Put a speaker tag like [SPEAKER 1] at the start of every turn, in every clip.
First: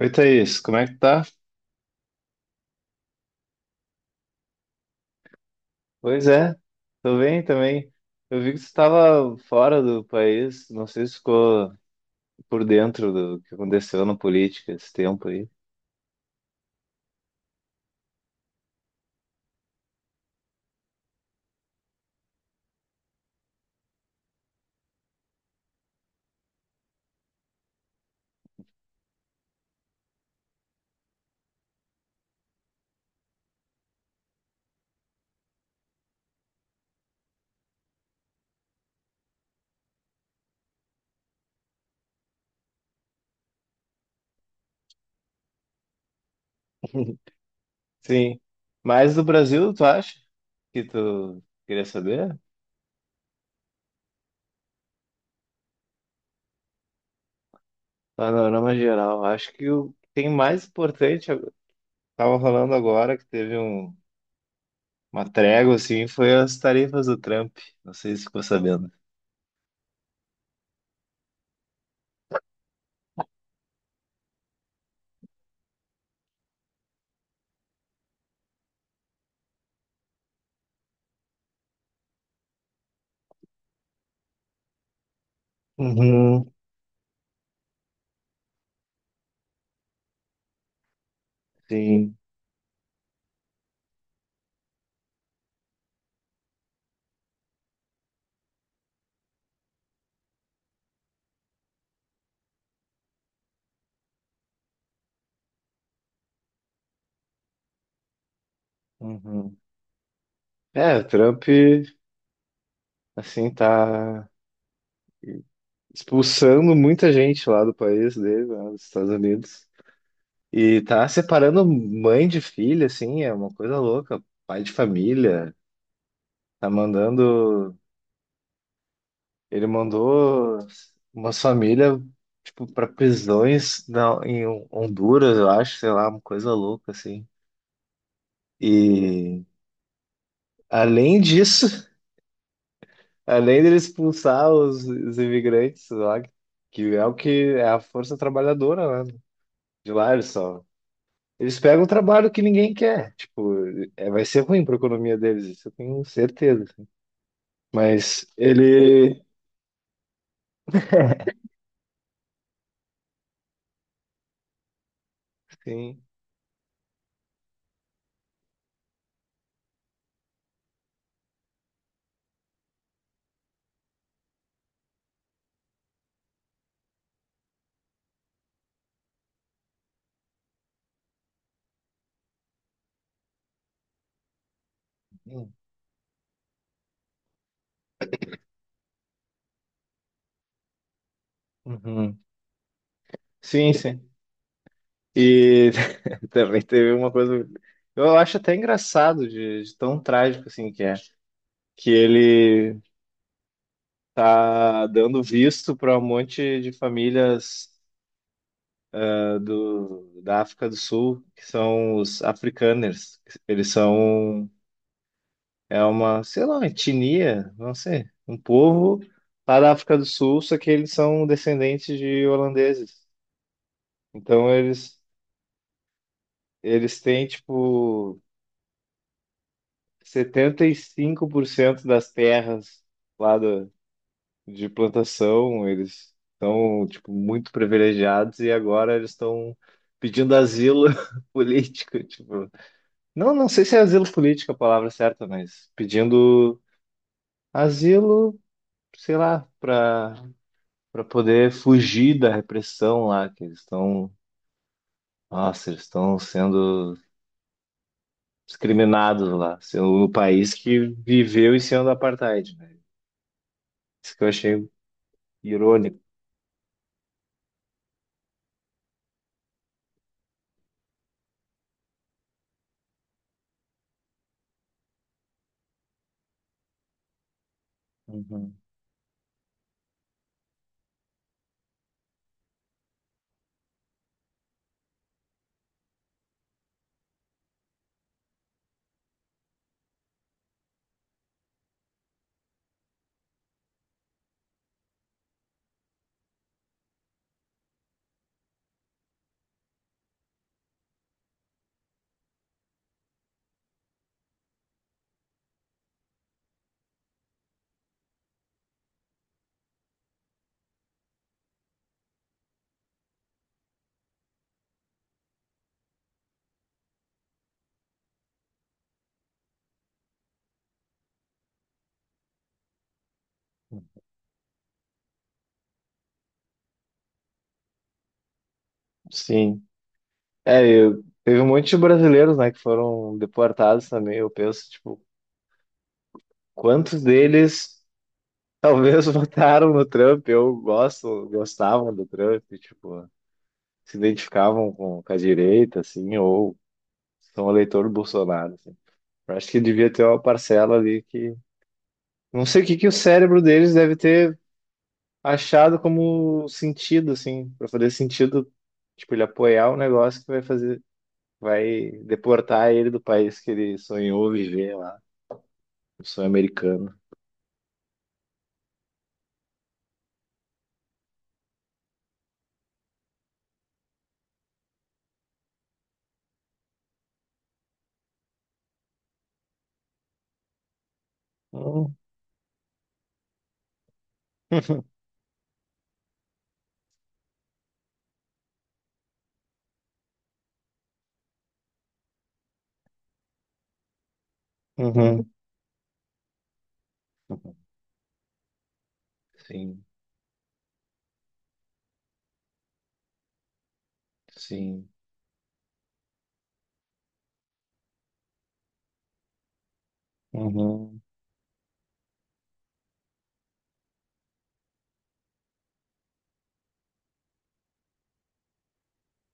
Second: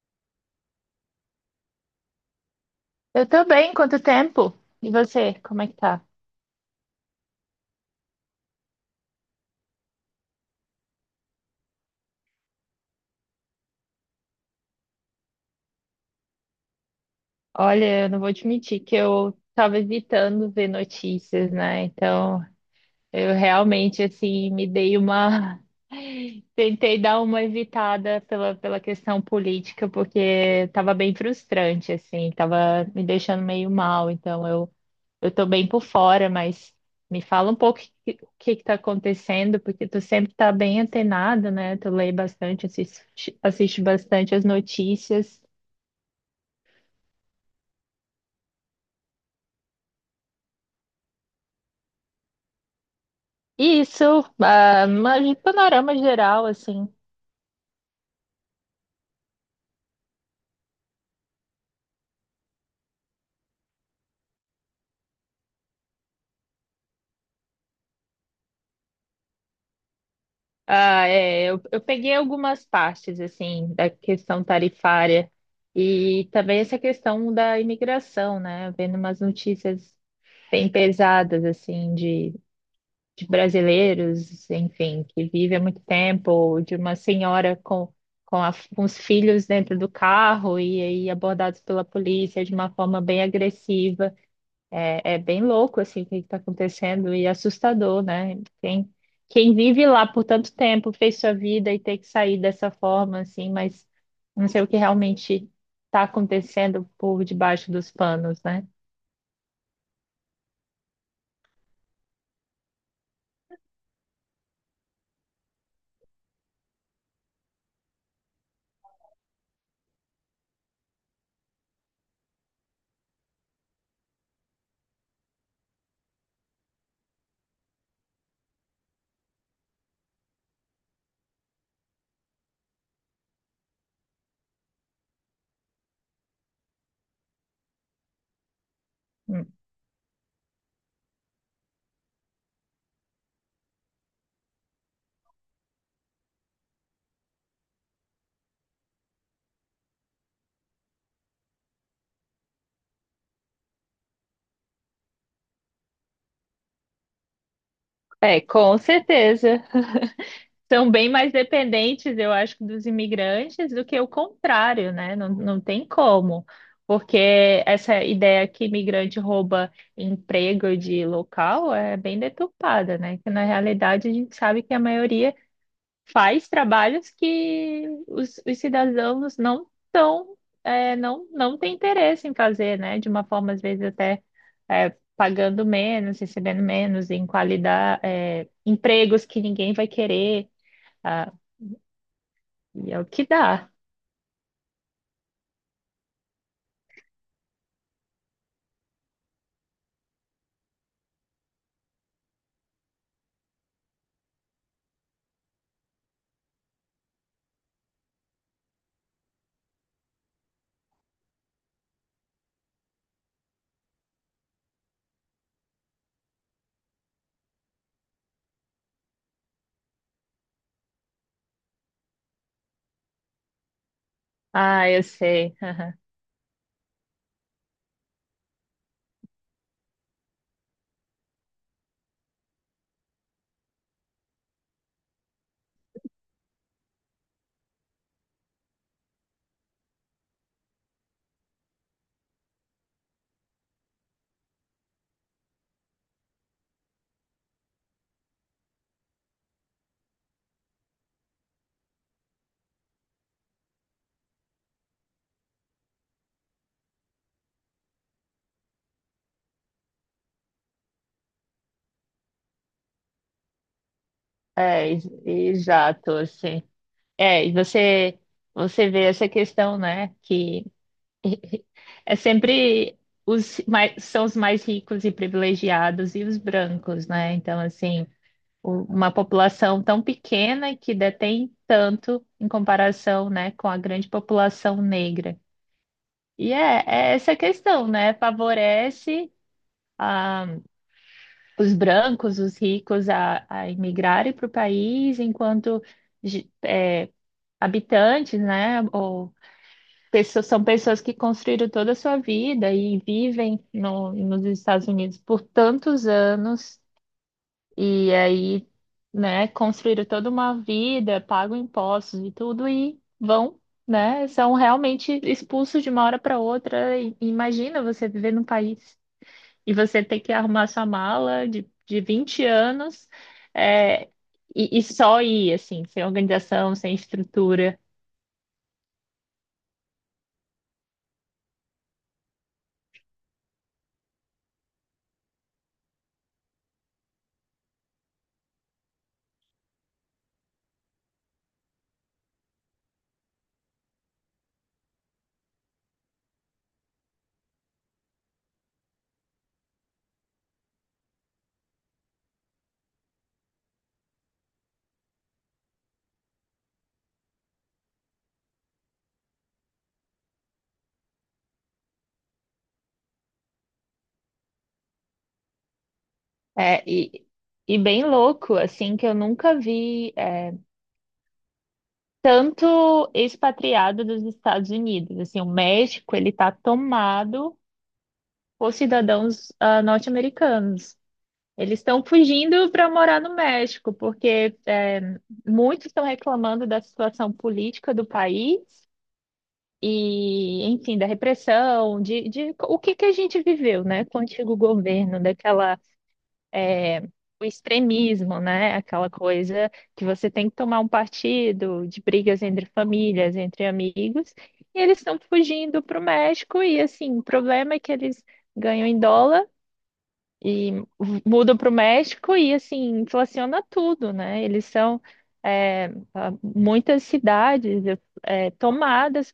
[SPEAKER 1] Oi, Thaís, como é que tá?
[SPEAKER 2] Eu tô bem, quanto tempo? E você, como é que tá?
[SPEAKER 1] Pois é, tô bem também. Eu vi que você estava fora do país, não sei se ficou por dentro do que aconteceu na política esse tempo aí.
[SPEAKER 2] Olha, eu não vou admitir que eu tava evitando ver notícias, né? Então, eu realmente, assim, me dei uma. Tentei dar uma evitada pela questão política, porque tava bem frustrante, assim, tava me deixando meio mal. Então, eu tô bem por fora, mas me fala um pouco o que que tá acontecendo, porque tu sempre tá bem antenado, né? Tu lê bastante, assiste bastante as notícias.
[SPEAKER 1] Sim, mas do Brasil, tu acha que tu queria saber?
[SPEAKER 2] Isso, ah, mas de panorama geral, assim.
[SPEAKER 1] Panorama geral, acho que o que tem mais importante, eu tava falando agora que uma trégua assim, foi as tarifas do Trump, não sei se ficou sabendo.
[SPEAKER 2] Ah, é, eu peguei algumas partes, assim, da questão tarifária e também essa questão da imigração, né? Vendo umas notícias bem pesadas, assim, de brasileiros, enfim, que vivem há muito tempo,
[SPEAKER 1] Uhum,
[SPEAKER 2] ou de uma senhora com os filhos dentro do carro e aí abordados pela
[SPEAKER 1] sim.
[SPEAKER 2] polícia de uma forma bem agressiva. É, é bem louco assim o que está acontecendo e assustador, né? Quem, quem vive lá por tanto tempo, fez sua vida e tem que sair dessa forma assim, mas não sei o que realmente está acontecendo por debaixo dos panos, né?
[SPEAKER 1] Uhum. É, o Trump. Assim, tá expulsando muita gente lá do país dele, lá dos Estados Unidos. E tá separando mãe de filha, assim, é uma coisa louca. Pai de família, tá mandando. Ele mandou umas famílias, tipo, pra prisões em Honduras, eu acho, sei lá, uma coisa louca, assim. E
[SPEAKER 2] Hum.
[SPEAKER 1] além disso, além dele expulsar os imigrantes lá, que é o que é a força trabalhadora, né? De lá, eles só eles pegam o trabalho que ninguém quer. Tipo, é, vai ser ruim para a economia deles, isso eu tenho certeza, assim. Mas
[SPEAKER 2] É, com
[SPEAKER 1] ele.
[SPEAKER 2] certeza. São bem mais dependentes, eu acho, dos imigrantes do que o contrário, né? Não tem
[SPEAKER 1] Sim.
[SPEAKER 2] como, porque essa ideia que imigrante rouba emprego de local é bem deturpada, né? Que na realidade a gente sabe que a maioria faz trabalhos que os cidadãos não tão, não têm interesse em fazer, né? De uma forma, às vezes, até pagando menos, recebendo menos em qualidade, empregos que ninguém vai querer.
[SPEAKER 1] Uhum.
[SPEAKER 2] E é o que dá.
[SPEAKER 1] Sim, sim. E também teve uma coisa. Eu acho até engraçado de tão trágico assim que é. Que ele tá dando visto para um monte de famílias da África do Sul, que são os africaners. Eles são é uma, sei lá, uma etnia, não sei, um povo lá da África do Sul, só que eles são descendentes de holandeses. Então
[SPEAKER 2] Ah,
[SPEAKER 1] eles
[SPEAKER 2] eu sei. Aham.
[SPEAKER 1] eles têm tipo 75% das terras lá de plantação, eles estão tipo muito privilegiados e agora eles estão pedindo asilo político, tipo. Não, não sei se é asilo político é a palavra certa, mas pedindo asilo sei lá, para poder fugir da repressão lá, que eles estão, nossa, eles estão sendo discriminados lá, sendo o país que viveu em cima do apartheid, né? Isso que eu achei
[SPEAKER 2] É, ex-
[SPEAKER 1] irônico.
[SPEAKER 2] exato, assim. É, e você vê essa questão, né? Que é sempre são os mais ricos e privilegiados e os brancos, né? Então, assim,
[SPEAKER 1] Uhum.
[SPEAKER 2] uma população tão pequena que detém tanto em comparação, né, com a grande população negra. E é essa questão, né? Favorece os brancos, os ricos a imigrarem para o país, enquanto ge- é, habitantes, né, ou pessoas, são pessoas que construíram toda a sua vida e vivem no, nos Estados Unidos por tantos anos e aí, né, construíram toda uma vida, pagam impostos e tudo e vão. Né? São realmente expulsos de uma hora para outra. Imagina você viver num país e você ter que arrumar sua mala de 20 anos, é, e só ir, assim, sem organização, sem estrutura.
[SPEAKER 1] Sim. É, eu, teve um monte de brasileiros, né, que foram deportados também. Eu penso, tipo, quantos deles talvez votaram no Trump ou gosto gostavam do Trump, tipo, se identificavam com a direita, assim, ou são eleitor do Bolsonaro, assim. Eu acho que devia ter uma parcela ali que. Não sei o que que o cérebro deles deve ter achado como sentido, assim, para fazer sentido, tipo, ele apoiar o negócio que vai fazer, vai deportar ele do país que ele sonhou viver lá, o sonho
[SPEAKER 2] É,
[SPEAKER 1] americano.
[SPEAKER 2] e bem louco, assim, que eu nunca vi tanto expatriado dos Estados Unidos. Assim, o México, ele tá tomado por cidadãos norte-americanos. Eles
[SPEAKER 1] Hum.
[SPEAKER 2] estão fugindo para morar no México, porque muitos estão reclamando da situação política do país e, enfim, da repressão, de o que que a gente viveu, né, com o antigo governo,
[SPEAKER 1] Uhum.
[SPEAKER 2] daquela, é, o extremismo, né, aquela coisa
[SPEAKER 1] Sim,
[SPEAKER 2] que você tem que tomar um partido, de brigas entre famílias, entre amigos, e
[SPEAKER 1] sim.
[SPEAKER 2] eles estão fugindo para o México, e assim, o problema é que eles ganham em dólar e
[SPEAKER 1] Uhum.
[SPEAKER 2] mudam para o México e assim, inflaciona tudo, né, eles são. é, Muitas cidades tomadas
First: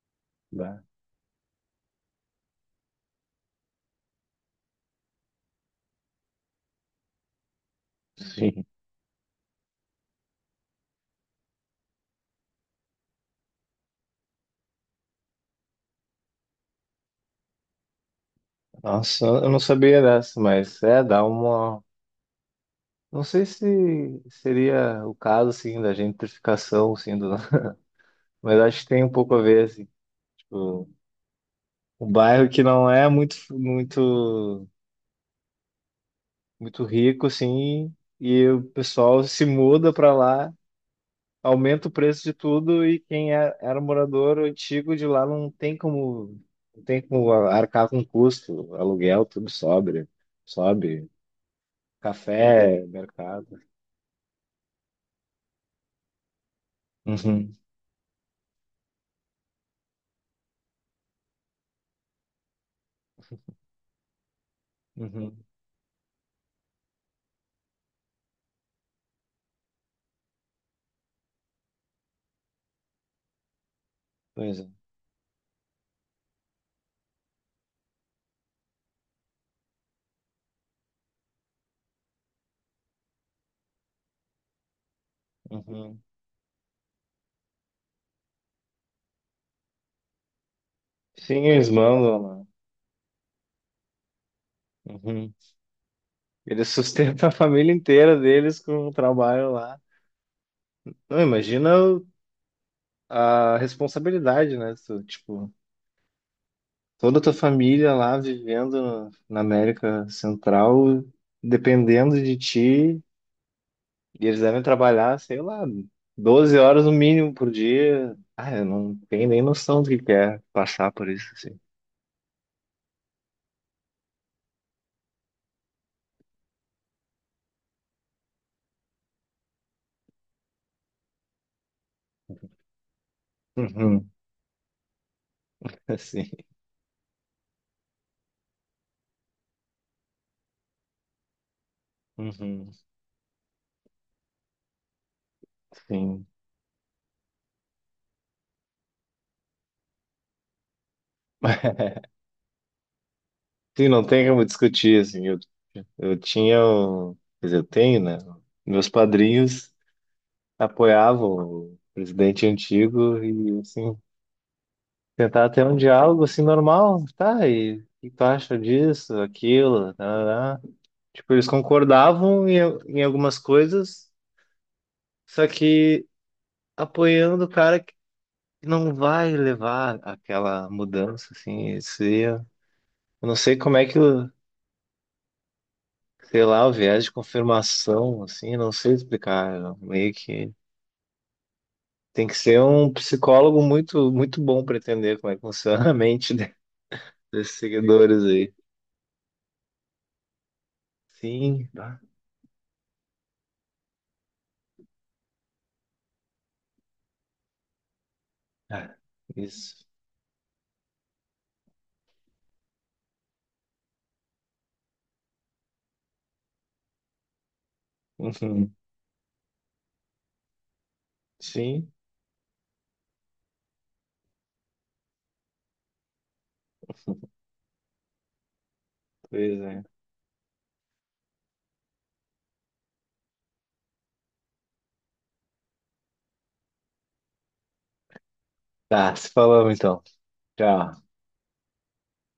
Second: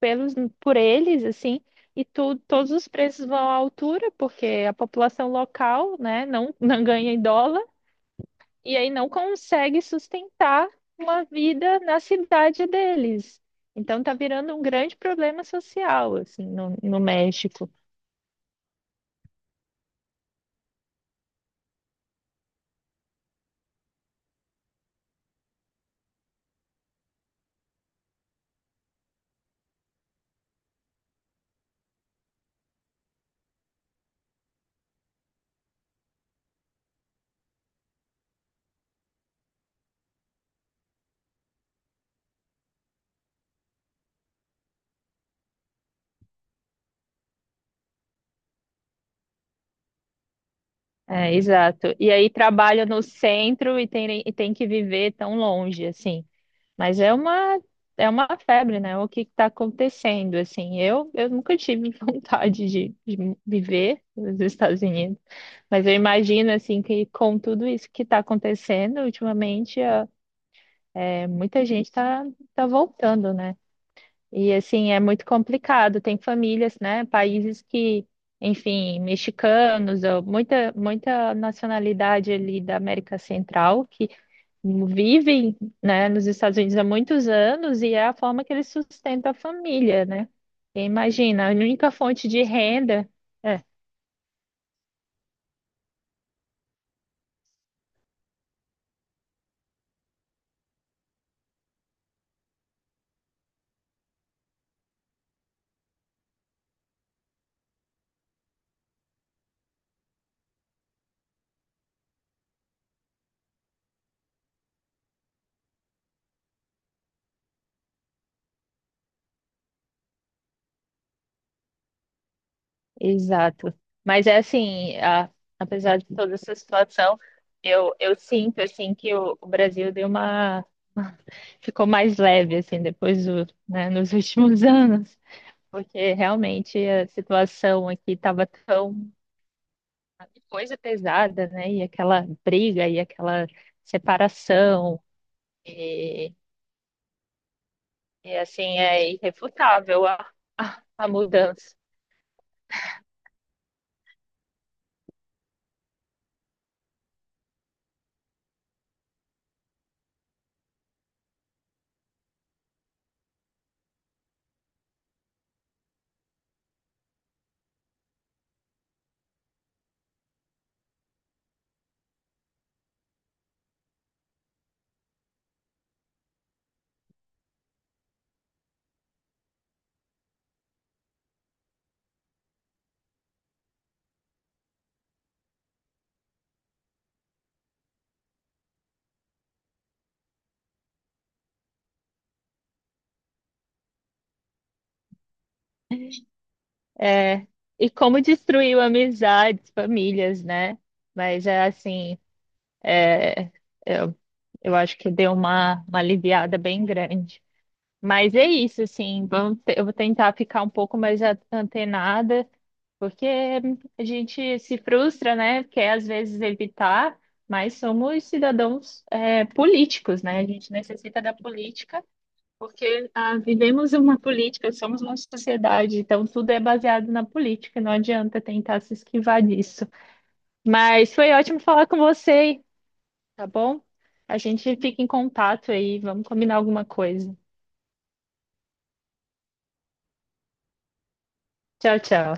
[SPEAKER 2] pelos por
[SPEAKER 1] Dá.
[SPEAKER 2] eles, assim, e tu, todos os preços vão à altura, porque a população local, né, não, não ganha em dólar,
[SPEAKER 1] Sim.
[SPEAKER 2] e aí não consegue sustentar uma vida na cidade deles. Então tá virando um grande problema social, assim, no México.
[SPEAKER 1] Nossa, eu não sabia dessa, mas é, dá uma. Não sei se seria o caso, assim, da gentrificação, assim, do. Mas acho que tem um pouco a ver, assim, tipo, um bairro que não é muito rico, assim, e o pessoal se muda para lá, aumenta o preço de tudo, e quem era morador antigo de lá não tem como, não tem como arcar com custo, aluguel, tudo sobe,
[SPEAKER 2] É, exato. E aí
[SPEAKER 1] café,
[SPEAKER 2] trabalha no
[SPEAKER 1] mercado.
[SPEAKER 2] centro e e tem que viver tão longe, assim. Mas é
[SPEAKER 1] Uhum,
[SPEAKER 2] uma febre, né? O que está acontecendo? Assim, eu nunca tive vontade de viver nos Estados Unidos,
[SPEAKER 1] uhum,
[SPEAKER 2] mas eu imagino assim que com tudo isso que está acontecendo ultimamente, muita gente está tá tá voltando, né? E
[SPEAKER 1] pois é.
[SPEAKER 2] assim é muito complicado. Tem famílias, né? Países que, enfim, mexicanos ou muita nacionalidade ali da América Central vivem,
[SPEAKER 1] Uhum.
[SPEAKER 2] né, nos Estados Unidos há muitos anos e é a forma que eles sustentam a família, né? E
[SPEAKER 1] Sim,
[SPEAKER 2] imagina, a
[SPEAKER 1] eles
[SPEAKER 2] única
[SPEAKER 1] mandam
[SPEAKER 2] fonte de
[SPEAKER 1] lá.
[SPEAKER 2] renda. É,
[SPEAKER 1] Uhum. Eles sustentam a família inteira deles com o trabalho lá. Não, imagina a responsabilidade, né? Tu, tipo, toda a tua família lá vivendo na América Central, dependendo de ti, e eles devem trabalhar, sei lá, 12 horas no mínimo por dia. Ah, eu não tenho nem noção do que é passar por isso, assim.
[SPEAKER 2] exato. Mas é assim, apesar de toda essa situação, eu sinto assim que o Brasil deu uma ficou mais leve assim depois do, né,
[SPEAKER 1] Uhum,
[SPEAKER 2] nos últimos anos, porque
[SPEAKER 1] assim,
[SPEAKER 2] realmente a situação aqui estava tão coisa pesada, né? E aquela
[SPEAKER 1] uhum,
[SPEAKER 2] briga e aquela separação.
[SPEAKER 1] sim.
[SPEAKER 2] E, e, assim é irrefutável a mudança.
[SPEAKER 1] Sim, não tem como discutir, assim, eu tinha, o- quer dizer, eu tenho, né? Meus padrinhos apoiava o presidente antigo e assim tentar ter um diálogo assim normal, tá? E o que tu acha disso, aquilo, tá. Tipo, eles concordavam em algumas coisas, só que apoiando o cara que não vai levar aquela mudança assim, eu não sei como é que, sei lá, o viés de confirmação assim, não sei explicar, eu meio que. Tem que ser um psicólogo muito, muito bom para entender como é que funciona a mente
[SPEAKER 2] É,
[SPEAKER 1] desses
[SPEAKER 2] e como
[SPEAKER 1] seguidores aí.
[SPEAKER 2] destruiu amizades, famílias, né? Mas é
[SPEAKER 1] Sim, tá.
[SPEAKER 2] assim, eu, eu acho que deu uma aliviada bem grande. Mas é isso,
[SPEAKER 1] Ah,
[SPEAKER 2] assim,
[SPEAKER 1] isso.
[SPEAKER 2] eu vou tentar ficar um pouco mais antenada, porque a gente se frustra, né? Quer às vezes evitar, mas somos
[SPEAKER 1] Uhum.
[SPEAKER 2] cidadãos, políticos, né? A gente necessita da
[SPEAKER 1] Sim,
[SPEAKER 2] política. Porque vivemos uma política, somos uma sociedade, então tudo é baseado na política, não adianta tentar se esquivar
[SPEAKER 1] pois é.
[SPEAKER 2] disso. Mas foi ótimo falar com você, tá bom? A gente fica em contato aí, vamos combinar alguma coisa.
[SPEAKER 1] Tá, se falamos então. Tchau.
[SPEAKER 2] Tchau, tchau.